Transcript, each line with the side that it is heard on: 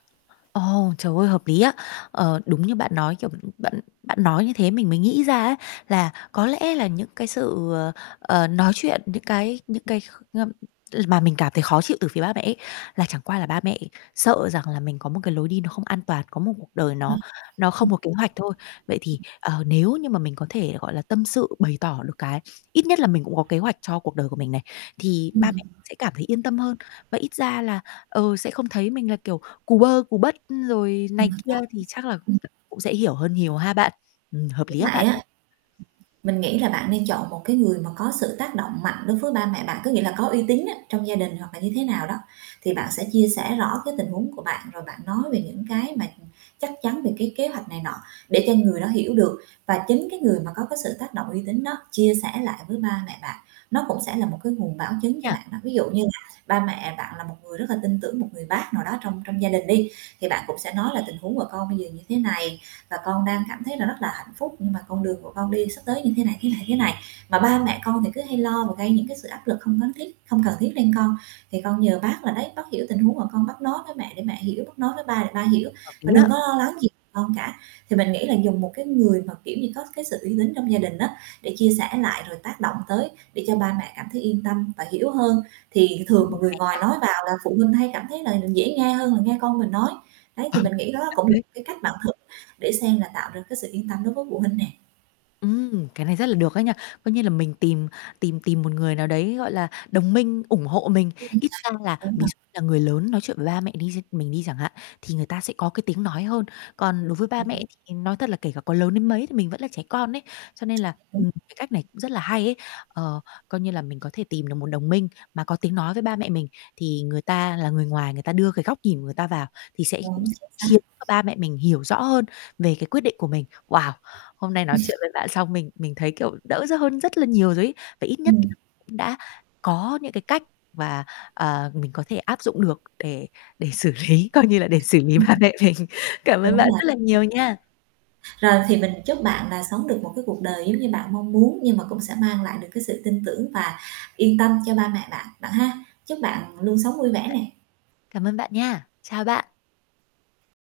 left: Ồ, trời ơi hợp lý á. Ờ, đúng như bạn nói, kiểu, b bạn bạn nói như thế mình mới nghĩ ra á là có lẽ là những cái sự, ờ, ờ, nói chuyện, những cái những cái kh ơm, mà mình cảm thấy khó chịu từ phía ba mẹ ấy, là chẳng qua là ba mẹ sợ rằng là mình có một cái lối đi nó không an toàn, có một cuộc đời
right: Ờ,
left: nó nó không
right: ừm.
left: có kế hoạch thôi. Vậy thì, ờ, nếu như mà mình có thể, gọi là, tâm sự bày tỏ được cái ít nhất là mình cũng có kế hoạch cho cuộc đời của mình này, thì ba mẹ
right: Ừm.
left: sẽ cảm thấy yên tâm hơn và ít ra là, ờ, sẽ không thấy mình là, kiểu, cù bơ cù bất, rồi này
right: Ừm,
left: kia
right: đó.
left: thì
right: Chính xác.
left: chắc là
right: Ừm.
left: cũng sẽ hiểu hơn nhiều ha bạn. Ừm, hợp
right: Lúc
left: lý á
right: nãy
left: bạn.
right: á, mình nghĩ là bạn nên chọn một cái người mà có sự tác động mạnh đối với ba mẹ bạn, có nghĩa là có uy tín á, trong gia đình hoặc là như thế nào đó. Thì bạn sẽ chia sẻ rõ cái tình huống của bạn, rồi bạn nói về những cái mà chắc chắn về cái kế hoạch này nọ để cho người đó hiểu được. Và chính cái người mà có cái sự tác động uy tín đó chia sẻ lại với ba mẹ bạn, nó cũng sẽ là một cái nguồn bảo chứng cho
left: Nha.
right: bạn đó. Ví dụ như là ba mẹ bạn là một người rất là tin tưởng một người bác nào đó trong trong gia đình đi, thì bạn cũng sẽ nói là tình huống của con bây giờ như thế này và con đang cảm thấy là rất là hạnh phúc, nhưng mà con đường của con đi sắp tới như thế này, thế này, thế này, mà ba mẹ con thì cứ hay lo và gây những cái sự áp lực không cấn thiết không cần thiết lên con, thì con nhờ bác là đấy bác hiểu tình huống mà con bác nói với mẹ để mẹ hiểu, bác nói với ba để ba hiểu
left: Ừ, hợp lý
right: và đừng
left: á.
right: có lo lắng gì con cả. Thì mình nghĩ là dùng một cái người mà, kiểu như, có cái sự uy tín trong gia đình á để chia sẻ lại, rồi tác động tới để cho ba mẹ cảm thấy yên tâm và hiểu hơn, thì thường mà
left: Ừm.
right: người
left: Hay
right: ngoài
left: nha.
right: nói vào là phụ huynh hay cảm thấy là dễ nghe hơn là nghe con mình nói. Đấy,
left: Ờ.
right: thì mình nghĩ đó
left: Thật
right: cũng là
left: đấy.
right: một cái cách bạn thử để xem là tạo được cái sự yên tâm đối với phụ huynh nè.
left: Ừm, cái này rất là được ấy nhỉ. Coi như là mình tìm tìm tìm một người nào đấy, gọi là, đồng minh, ủng hộ mình.
right: Ừm, đấy.
left: Ít ra là
right: Đúng
left: ví
right: rồi.
left: dụ là người lớn nói chuyện với ba mẹ đi xem mình đi chẳng hạn, thì người ta sẽ có cái tiếng nói hơn. Còn đối với ba mẹ thì nói thật là kể cả có lớn đến mấy thì mình vẫn là trẻ con ấy. Cho nên là,
right: Đúng.
left: ừm, cái cách này cũng rất là hay ấy, ờ, coi như là mình có thể tìm được một đồng minh mà có tiếng nói với ba mẹ mình. Thì người ta là người ngoài, người ta đưa cái góc nhìn người ta vào thì sẽ
right: Đúng. Chính
left: khiến
right: xác.
left: cho ba mẹ mình hiểu rõ hơn về cái quyết định của mình. Wow, hôm nay nói chuyện với bạn xong mình mình thấy, kiểu, đỡ dở hơn rất là nhiều rồi ấy, và ít nhất
right: Ừm.
left: cũng đã có những cái cách và, ờ, mình có thể áp dụng được để để xử lý, coi như là để xử lý
right: Ừm.
left: ba mẹ mình. Cảm ơn
right: Đúng
left: bạn
right: rồi.
left: rất là nhiều nha.
right: Rồi, thì mình chúc bạn là sống được một cái cuộc đời giống như bạn mong muốn nhưng mà cũng sẽ mang lại được cái sự tin tưởng và yên tâm cho ba mẹ bạn, bạn ha. Chúc bạn luôn sống vui vẻ nè.
left: Cảm ơn bạn nha. Chào bạn.